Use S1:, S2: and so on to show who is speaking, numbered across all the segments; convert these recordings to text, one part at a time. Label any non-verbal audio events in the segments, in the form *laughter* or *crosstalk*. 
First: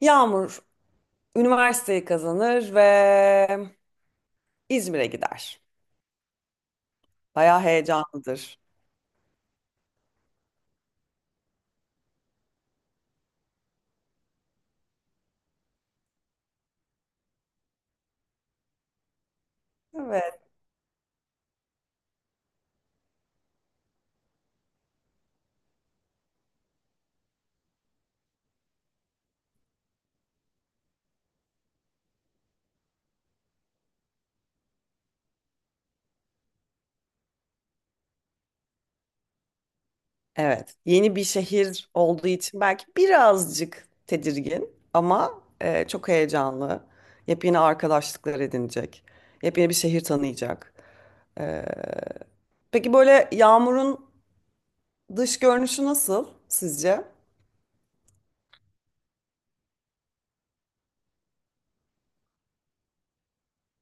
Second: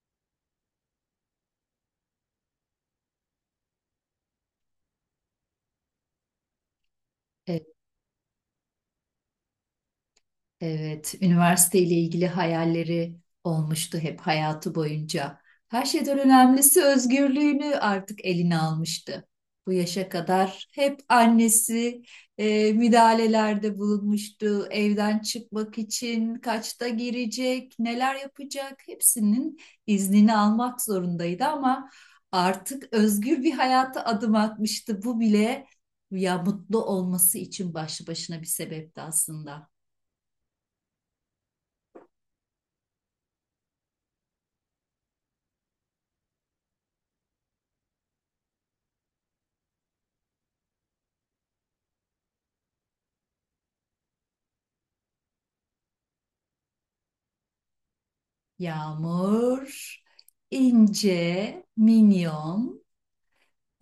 S1: Yağmur üniversiteyi kazanır ve İzmir'e gider. Bayağı
S2: Ee,
S1: heyecanlıdır.
S2: Evet, üniversiteyle ilgili hayalleri olmuştu hep hayatı boyunca. Her şeyden önemlisi özgürlüğünü artık eline almıştı. Bu yaşa
S1: Evet.
S2: kadar hep annesi müdahalelerde bulunmuştu. Evden çıkmak için kaçta girecek, neler yapacak hepsinin iznini almak zorundaydı ama artık özgür bir hayata adım atmıştı. Bu bile ya mutlu olması için başlı başına bir sebepti aslında.
S1: Evet. Yeni bir şehir olduğu için belki birazcık tedirgin ama çok heyecanlı. Yepyeni arkadaşlıklar edinecek. Yepyeni bir şehir tanıyacak. E, peki böyle Yağmur'un dış görünüşü nasıl sizce?
S2: Yağmur, ince, minyon.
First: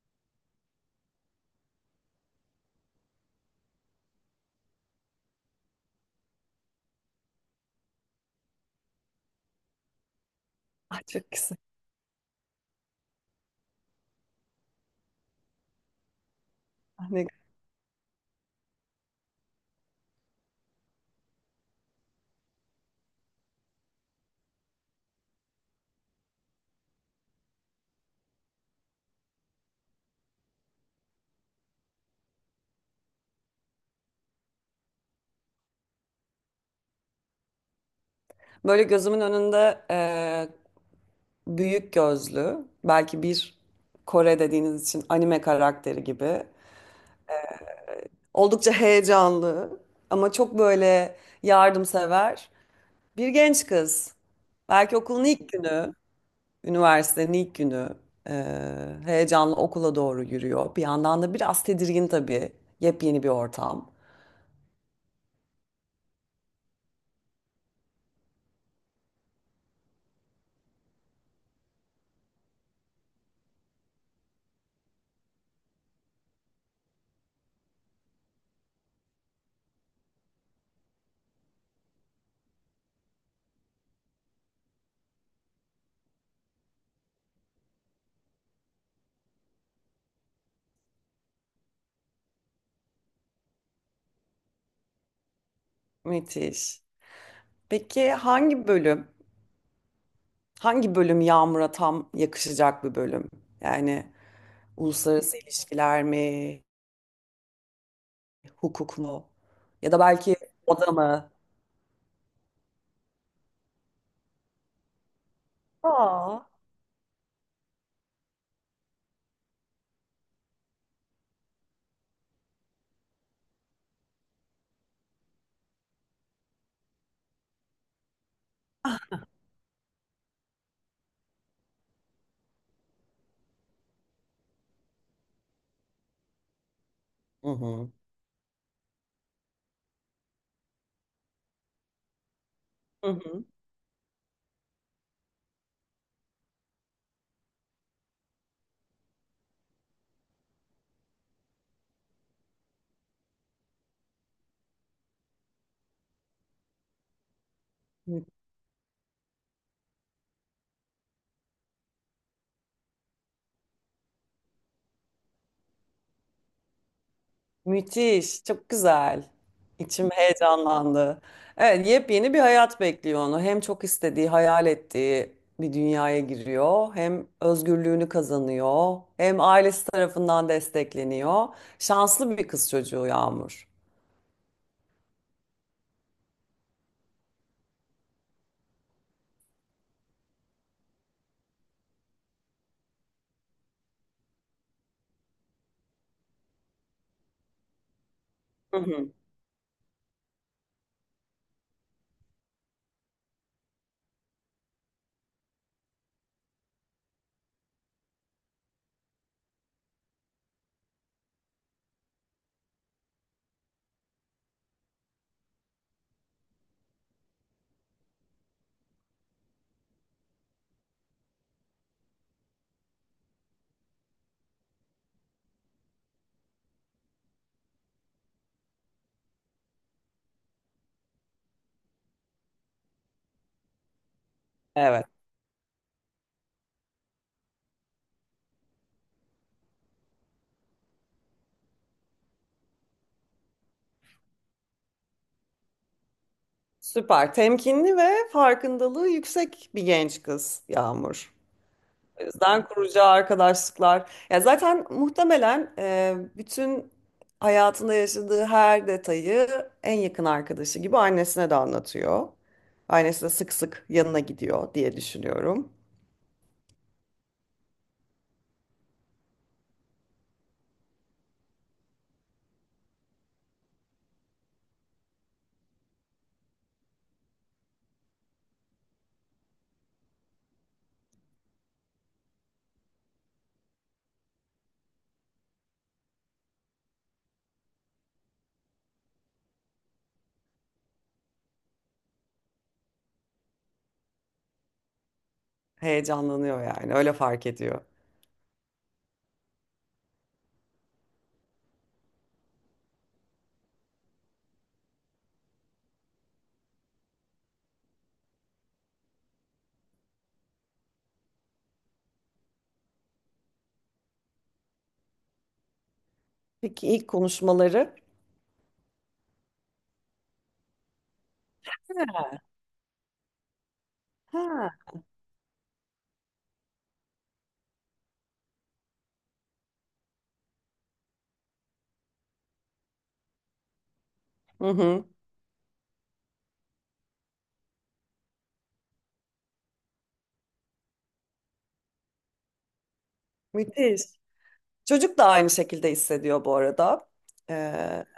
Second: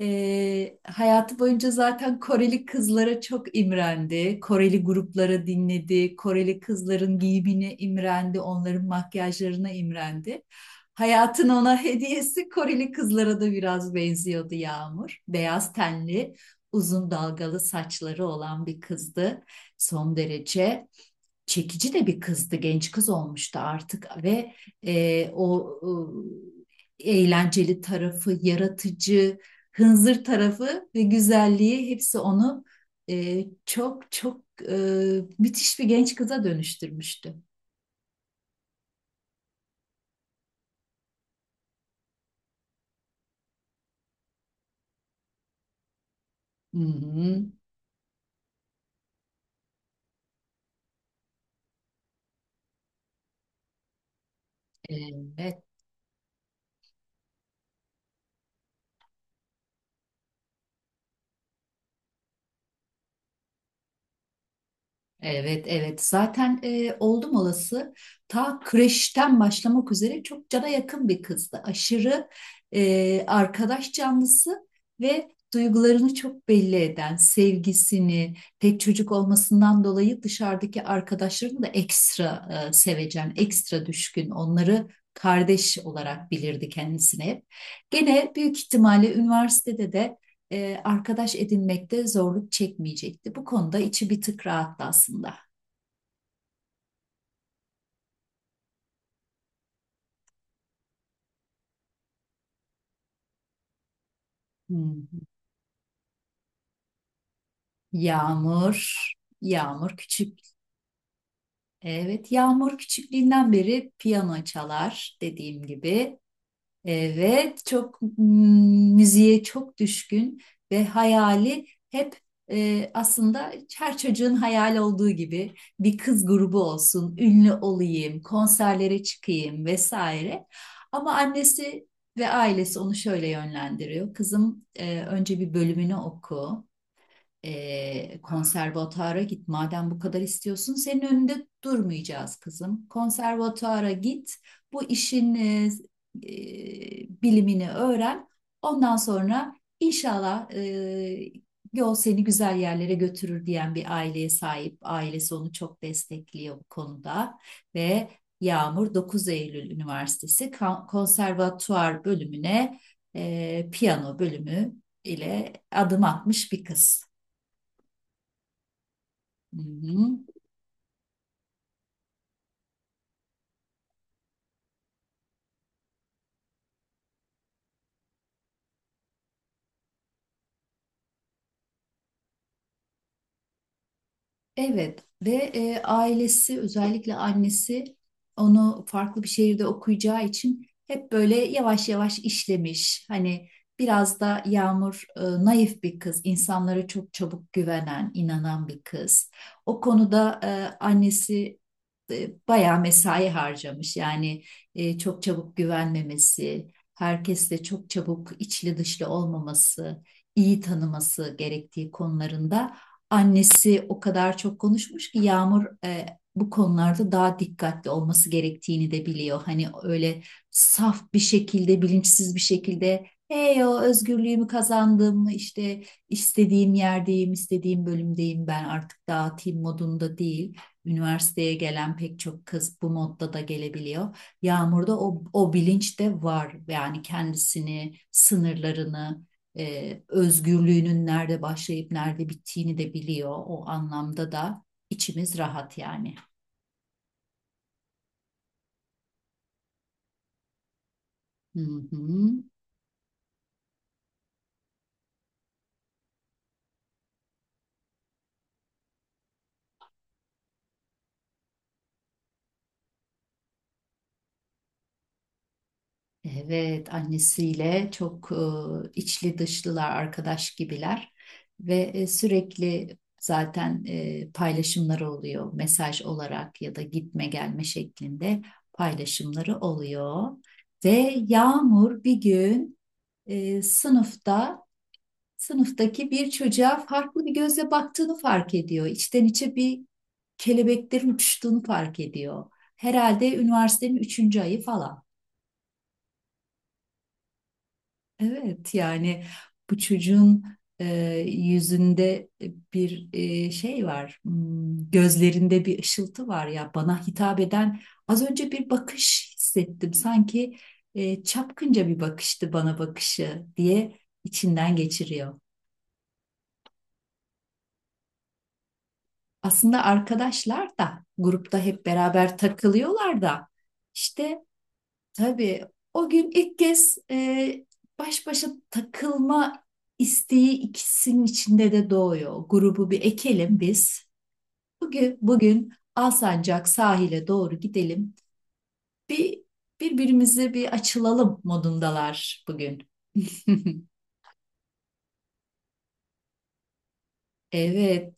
S2: Hayatı boyunca zaten Koreli kızlara çok imrendi. Koreli gruplara dinledi. Koreli kızların giyimine imrendi. Onların makyajlarına imrendi.
S1: Ah, çok
S2: Hayatın
S1: güzel.
S2: ona *laughs* hediyesi Koreli kızlara da biraz benziyordu Yağmur. Beyaz tenli, uzun
S1: Ne-
S2: dalgalı saçları olan bir kızdı. Son derece çekici de bir kızdı, genç kız olmuştu artık ve e, o eğlenceli tarafı, yaratıcı, hınzır tarafı ve güzelliği hepsi onu çok çok e, müthiş bir genç kıza dönüştürmüştü.
S1: Böyle gözümün önünde büyük gözlü, belki bir Kore dediğiniz için anime karakteri gibi.
S2: Hı hı.
S1: Oldukça heyecanlı ama çok böyle yardımsever bir genç kız. Belki okulun ilk
S2: Evet.
S1: günü, üniversitenin ilk günü heyecanlı okula doğru yürüyor. Bir yandan da biraz tedirgin tabii. Yepyeni bir ortam.
S2: Evet, evet. Zaten oldum olası ta kreşten başlamak üzere çok cana yakın bir kızdı. Aşırı arkadaş canlısı ve duygularını çok belli eden, sevgisini, tek çocuk olmasından dolayı dışarıdaki arkadaşlarını da ekstra sevecen, ekstra düşkün, onları kardeş olarak bilirdi kendisine hep. Gene büyük ihtimalle üniversitede de arkadaş edinmekte zorluk çekmeyecekti. Bu konuda içi bir tık rahattı aslında.
S1: Müthiş. Peki hangi bölüm, hangi bölüm Yağmur'a tam yakışacak bir bölüm? Yani
S2: Hmm.
S1: uluslararası ilişkiler mi?
S2: Yağmur,
S1: Hukuk mu? Ya
S2: Yağmur
S1: da belki
S2: küçük.
S1: moda mı?
S2: Evet, Yağmur küçüklüğünden beri piyano çalar dediğim gibi.
S1: Aa,
S2: Evet, çok müziğe çok düşkün ve hayali hep aslında her çocuğun hayal olduğu gibi bir kız grubu olsun, ünlü olayım, konserlere çıkayım vesaire. Ama annesi ve ailesi onu şöyle yönlendiriyor. Kızım önce bir bölümünü oku
S1: hı hı.
S2: konservatuara git. Madem bu kadar istiyorsun, senin önünde durmayacağız kızım.
S1: Hı hı.
S2: Konservatuara git. Bu işin bilimini öğren. Ondan sonra inşallah yol seni güzel yerlere götürür diyen bir aileye sahip. Ailesi onu çok destekliyor bu konuda ve
S1: Mü-
S2: Yağmur Dokuz Eylül Üniversitesi Konservatuar bölümüne piyano bölümü ile adım atmış bir kız.
S1: Müthiş, çok güzel.
S2: Hı
S1: İçim
S2: hı.
S1: heyecanlandı. Evet, yepyeni bir hayat bekliyor onu. Hem çok istediği, hayal ettiği bir dünyaya giriyor, hem özgürlüğünü kazanıyor, hem ailesi tarafından destekleniyor. Şanslı bir kız çocuğu Yağmur.
S2: Evet ve ailesi özellikle annesi onu farklı bir şehirde okuyacağı için hep böyle yavaş yavaş işlemiş. Hani biraz da Yağmur naif bir kız, insanlara çok çabuk güvenen, inanan
S1: Hı
S2: bir
S1: hı.
S2: kız. O konuda annesi bayağı mesai harcamış. Yani çok çabuk güvenmemesi, herkesle çok çabuk içli dışlı olmaması, iyi tanıması gerektiği konularında. Annesi o kadar çok konuşmuş ki Yağmur bu konularda daha dikkatli olması gerektiğini de biliyor. Hani öyle saf bir şekilde, bilinçsiz bir şekilde hey o özgürlüğümü kazandım, işte istediğim yerdeyim, istediğim bölümdeyim ben artık dağıtayım modunda değil. Üniversiteye gelen pek çok kız bu modda da gelebiliyor. Yağmur'da
S1: Evet,
S2: o bilinç de var. Yani kendisini, sınırlarını, özgürlüğünün nerede başlayıp nerede bittiğini de biliyor. O anlamda da içimiz rahat yani.
S1: süper. Temkinli ve farkındalığı yüksek bir genç kız Yağmur.
S2: Hı hı.
S1: O yüzden kuracağı arkadaşlıklar. Ya zaten muhtemelen bütün hayatında yaşadığı her detayı en yakın arkadaşı gibi annesine de anlatıyor. Annesi de sık sık yanına gidiyor diye düşünüyorum.
S2: Evet, annesiyle çok içli dışlılar, arkadaş gibiler ve sürekli zaten paylaşımları oluyor. Mesaj olarak ya da gitme gelme şeklinde paylaşımları oluyor. Ve Yağmur bir gün e, sınıfta sınıftaki bir çocuğa farklı bir gözle baktığını fark ediyor. İçten içe bir kelebeklerin uçuştuğunu fark ediyor. Herhalde üniversitenin üçüncü ayı falan.
S1: Heyecanlanıyor yani öyle fark ediyor.
S2: Evet yani bu çocuğun e, yüzünde bir şey var, gözlerinde bir ışıltı var ya bana hitap eden az önce bir bakış hissettim. Sanki çapkınca bir bakıştı bana bakışı diye içinden geçiriyor.
S1: Peki ilk konuşmaları?
S2: Aslında arkadaşlar da grupta hep
S1: Ha.
S2: beraber takılıyorlar da işte
S1: Ha.
S2: tabii o gün ilk kez baş başa takılma isteği ikisinin içinde de doğuyor. Grubu bir ekelim biz.
S1: Hı hı.
S2: Bugün Alsancak sahile doğru gidelim. Bir birbirimize bir açılalım modundalar bugün. *laughs*
S1: Müthiş. Çocuk da aynı şekilde hissediyor bu arada. Ee,
S2: Evet.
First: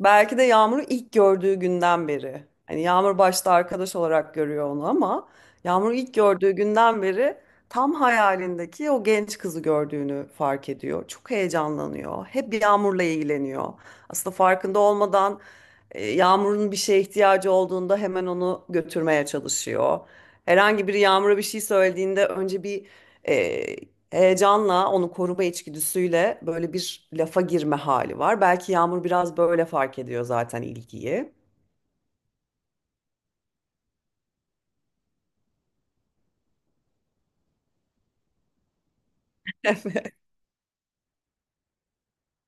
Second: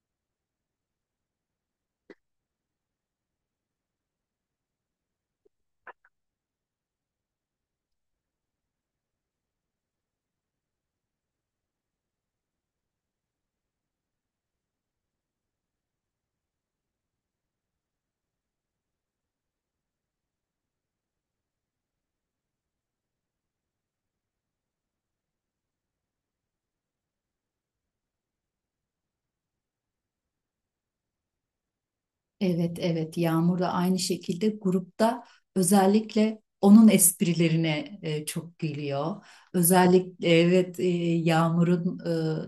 S1: Belki de Yağmur'u ilk gördüğü günden beri. Hani Yağmur başta arkadaş olarak görüyor onu ama Yağmur'u ilk gördüğü günden beri tam hayalindeki o genç kızı gördüğünü fark ediyor. Çok heyecanlanıyor. Hep Yağmur'la ilgileniyor. Aslında farkında olmadan Yağmur'un bir şeye ihtiyacı olduğunda hemen onu götürmeye çalışıyor. Herhangi biri Yağmur'a bir şey söylediğinde önce bir e, heyecanla onu koruma içgüdüsüyle böyle bir lafa girme hali var. Belki Yağmur biraz böyle fark ediyor zaten ilgiyi.
S2: Evet evet Yağmur da aynı şekilde grupta özellikle onun esprilerine çok gülüyor. Özellikle evet Yağmur'un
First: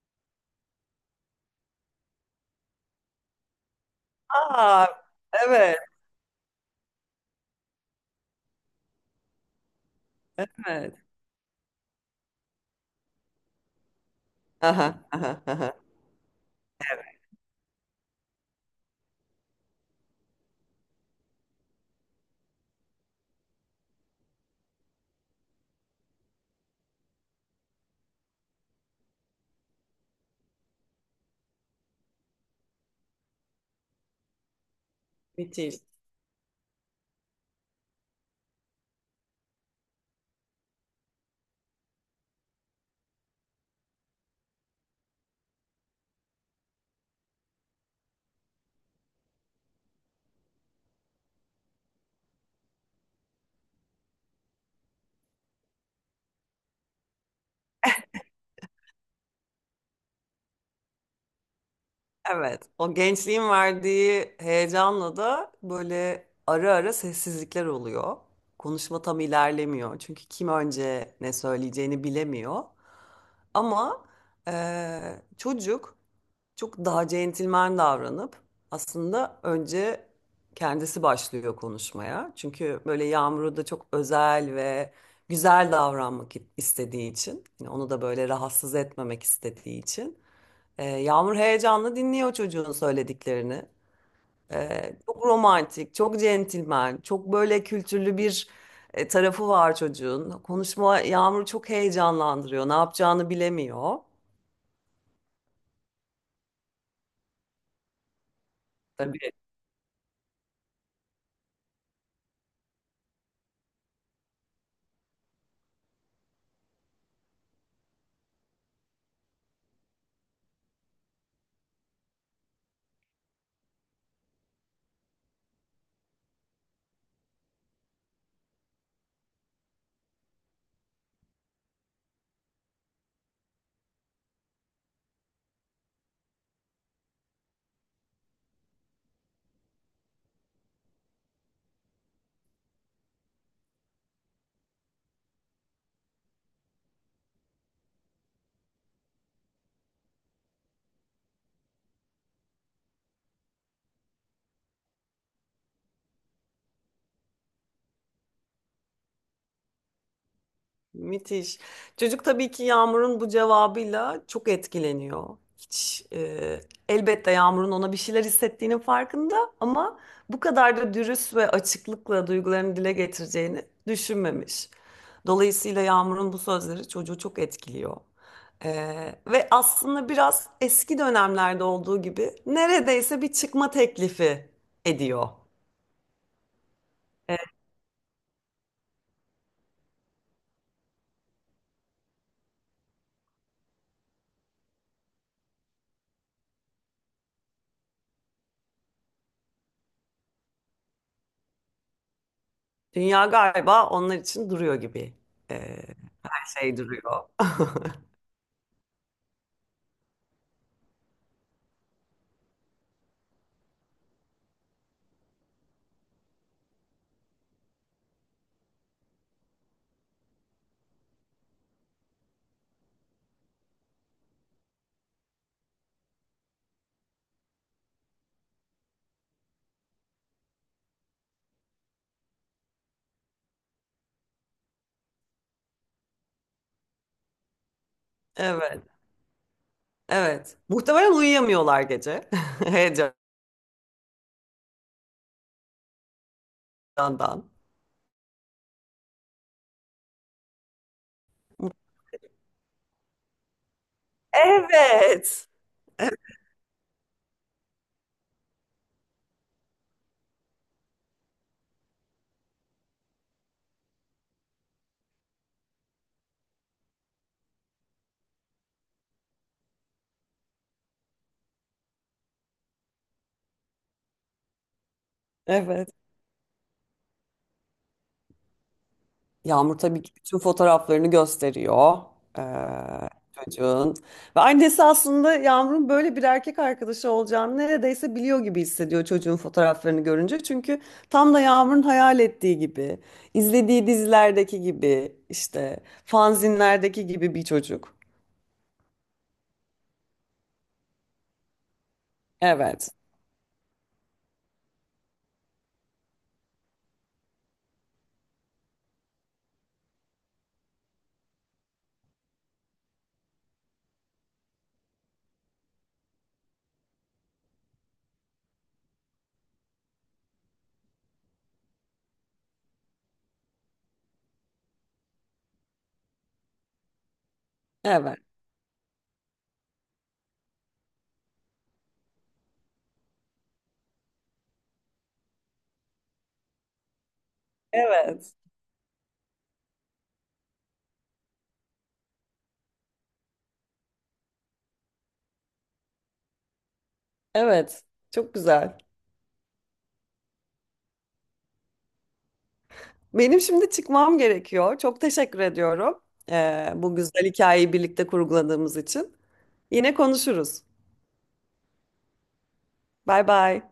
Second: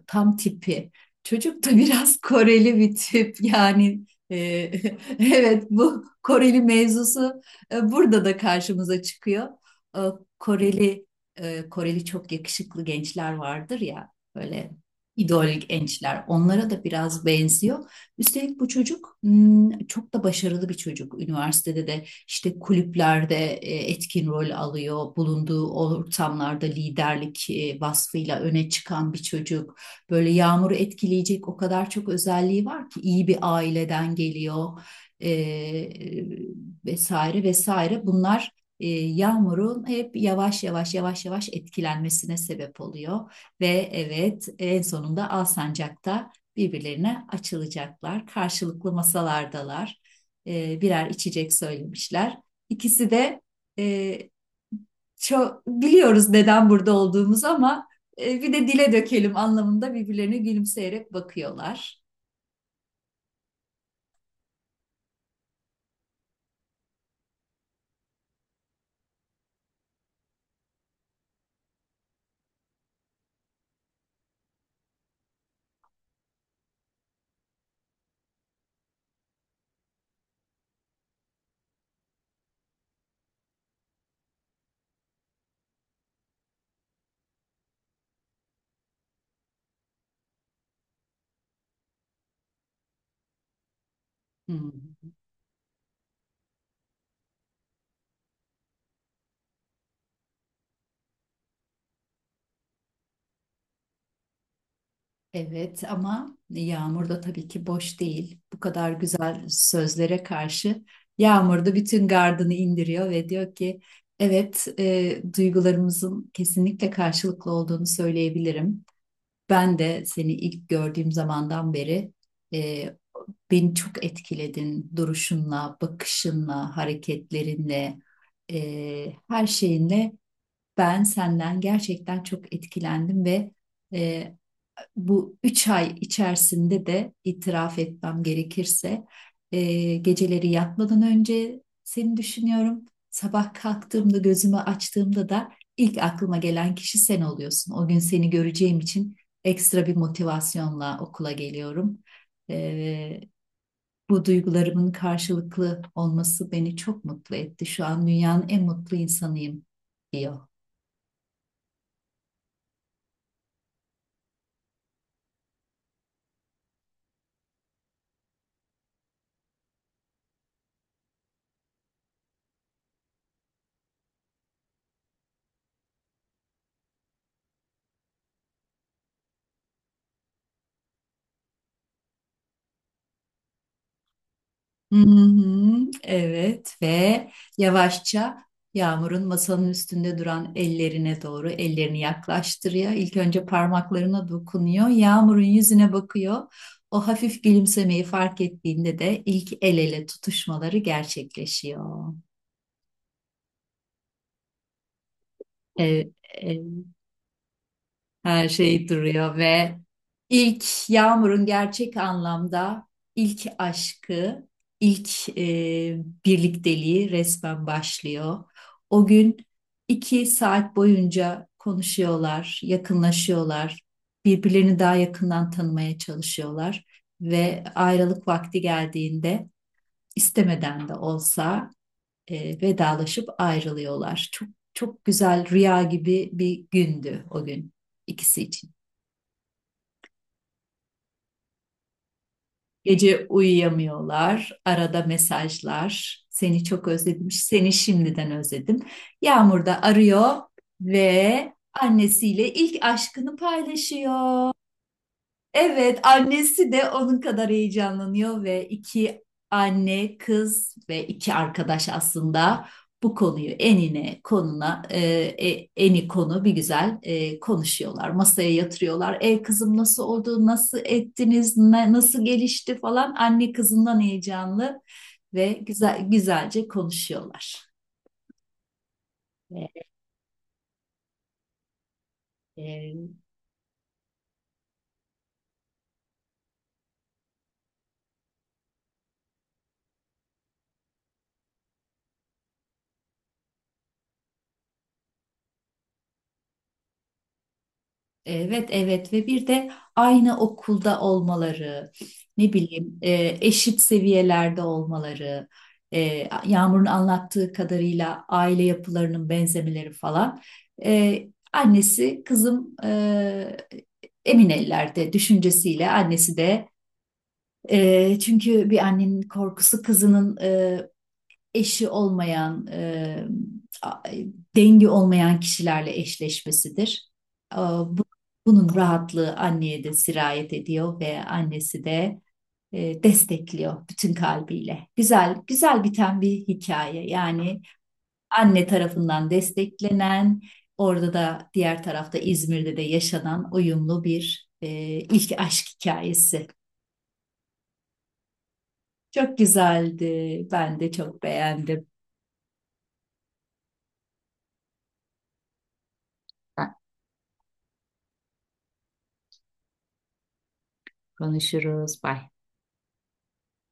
S2: tam tipi. Çocuk da *laughs* biraz Koreli bir tip yani e,
S1: Aa,
S2: *laughs* evet
S1: evet,
S2: bu Koreli mevzusu burada da karşımıza çıkıyor. E,
S1: evet.
S2: Koreli Koreli çok yakışıklı gençler vardır ya böyle
S1: Aha, aha,
S2: idol
S1: aha.
S2: gençler onlara da biraz benziyor. Üstelik bu çocuk çok da başarılı bir çocuk. Üniversitede de işte kulüplerde etkin rol alıyor. Bulunduğu ortamlarda liderlik vasfıyla öne çıkan bir çocuk. Böyle Yağmur'u etkileyecek o kadar çok özelliği var ki iyi bir aileden geliyor. E,
S1: Müthiş.
S2: vesaire vesaire. Bunlar Yağmur'un hep yavaş yavaş etkilenmesine sebep oluyor. Ve evet en sonunda Alsancak'ta birbirlerine açılacaklar. Karşılıklı masalardalar. Birer içecek söylemişler. İkisi de e, çok biliyoruz neden burada olduğumuzu ama bir de dile dökelim anlamında birbirlerine gülümseyerek bakıyorlar.
S1: Evet. O gençliğin verdiği heyecanla da böyle ara ara sessizlikler oluyor. Konuşma tam ilerlemiyor. Çünkü kim önce ne söyleyeceğini bilemiyor. Ama çocuk çok daha centilmen davranıp aslında önce kendisi başlıyor konuşmaya. Çünkü böyle Yağmur'u da çok özel ve güzel davranmak istediği için, yani onu da böyle rahatsız etmemek istediği için. Yağmur heyecanla dinliyor çocuğun söylediklerini.
S2: Hmm.
S1: Çok romantik, çok centilmen, çok böyle kültürlü bir tarafı var çocuğun. Konuşma Yağmur'u çok heyecanlandırıyor, ne yapacağını bilemiyor.
S2: Evet ama Yağmur da tabii ki boş değil. Bu kadar güzel sözlere karşı Yağmur da bütün gardını indiriyor ve diyor ki evet, duygularımızın kesinlikle karşılıklı olduğunu söyleyebilirim. Ben de seni ilk gördüğüm zamandan beri e, beni çok etkiledin duruşunla, bakışınla, hareketlerinle, her şeyinle ben senden gerçekten çok etkilendim ve e, bu üç ay içerisinde de itiraf etmem gerekirse geceleri yatmadan önce seni düşünüyorum. Sabah kalktığımda gözümü açtığımda da ilk aklıma gelen kişi sen oluyorsun. O gün seni göreceğim için ekstra bir motivasyonla okula geliyorum. E, Bu duygularımın karşılıklı olması beni çok mutlu etti. Şu an dünyanın en mutlu insanıyım diyor.
S1: Müthiş. Çocuk tabii ki Yağmur'un bu cevabıyla çok etkileniyor. Hiç elbette Yağmur'un ona bir şeyler hissettiğinin farkında ama bu kadar da dürüst ve açıklıkla duygularını dile getireceğini düşünmemiş. Dolayısıyla Yağmur'un bu sözleri çocuğu çok etkiliyor. E, Ve aslında biraz eski dönemlerde olduğu gibi neredeyse bir çıkma teklifi
S2: Hı
S1: ediyor.
S2: hı, evet ve
S1: E,
S2: yavaşça Yağmur'un masanın üstünde duran ellerine doğru ellerini yaklaştırıyor. İlk önce parmaklarına dokunuyor. Yağmur'un yüzüne bakıyor. O hafif gülümsemeyi fark ettiğinde de ilk el ele tutuşmaları gerçekleşiyor.
S1: Dünya galiba onlar için duruyor gibi e,
S2: Evet,
S1: şey duruyor. *laughs*
S2: her şey duruyor ve ilk Yağmur'un gerçek anlamda ilk aşkı, ilk birlikteliği resmen başlıyor. O gün iki saat boyunca konuşuyorlar, yakınlaşıyorlar, birbirlerini daha yakından tanımaya çalışıyorlar ve ayrılık vakti geldiğinde istemeden de olsa vedalaşıp ayrılıyorlar. Çok çok güzel rüya gibi bir gündü o gün ikisi için.
S1: Evet, evet. Muhtemelen uyuyamıyorlar gece *laughs*
S2: Gece uyuyamıyorlar, arada mesajlar. Seni çok özledim,
S1: heyecandan.
S2: seni şimdiden özledim. Yağmur da arıyor ve annesiyle ilk aşkını paylaşıyor.
S1: Evet.
S2: Evet, annesi de onun kadar heyecanlanıyor ve iki anne, kız ve iki arkadaş aslında bu konuyu eni konu bir güzel konuşuyorlar. Masaya yatırıyorlar. E kızım nasıl oldu? Nasıl ettiniz? Nasıl gelişti falan. Anne kızından heyecanlı ve
S1: Evet.
S2: güzel güzelce konuşuyorlar.
S1: Yağmur tabii ki bütün fotoğraflarını gösteriyor eee,
S2: E,
S1: çocuğun. Ve annesi aslında Yağmur'un böyle bir erkek arkadaşı olacağını neredeyse biliyor gibi hissediyor çocuğun fotoğraflarını görünce. Çünkü tam da Yağmur'un hayal ettiği gibi, izlediği dizilerdeki gibi, işte fanzinlerdeki gibi bir çocuk.
S2: Evet, evet ve bir de aynı okulda olmaları, ne
S1: Evet,
S2: bileyim eşit seviyelerde olmaları, e, Yağmur'un anlattığı kadarıyla aile yapılarının benzemeleri falan. E, Annesi kızım emin ellerde düşüncesiyle annesi de çünkü bir annenin korkusu kızının eşi olmayan, a- dengi olmayan kişilerle eşleşmesidir. E, bu-
S1: evet,
S2: Bunun rahatlığı anneye de sirayet ediyor ve annesi de destekliyor bütün kalbiyle. Güzel, güzel biten bir hikaye. Yani
S1: evet.
S2: anne tarafından desteklenen, orada da diğer tarafta İzmir'de de yaşanan uyumlu bir ilk aşk hikayesi.
S1: Evet, çok güzel.
S2: Çok güzeldi. Ben de çok beğendim.
S1: Benim şimdi çıkmam gerekiyor. Çok teşekkür ediyorum. Bu güzel hikayeyi birlikte kurguladığımız için. Yine konuşuruz.
S2: Konuşuruz. Bye.
S1: Bay bay.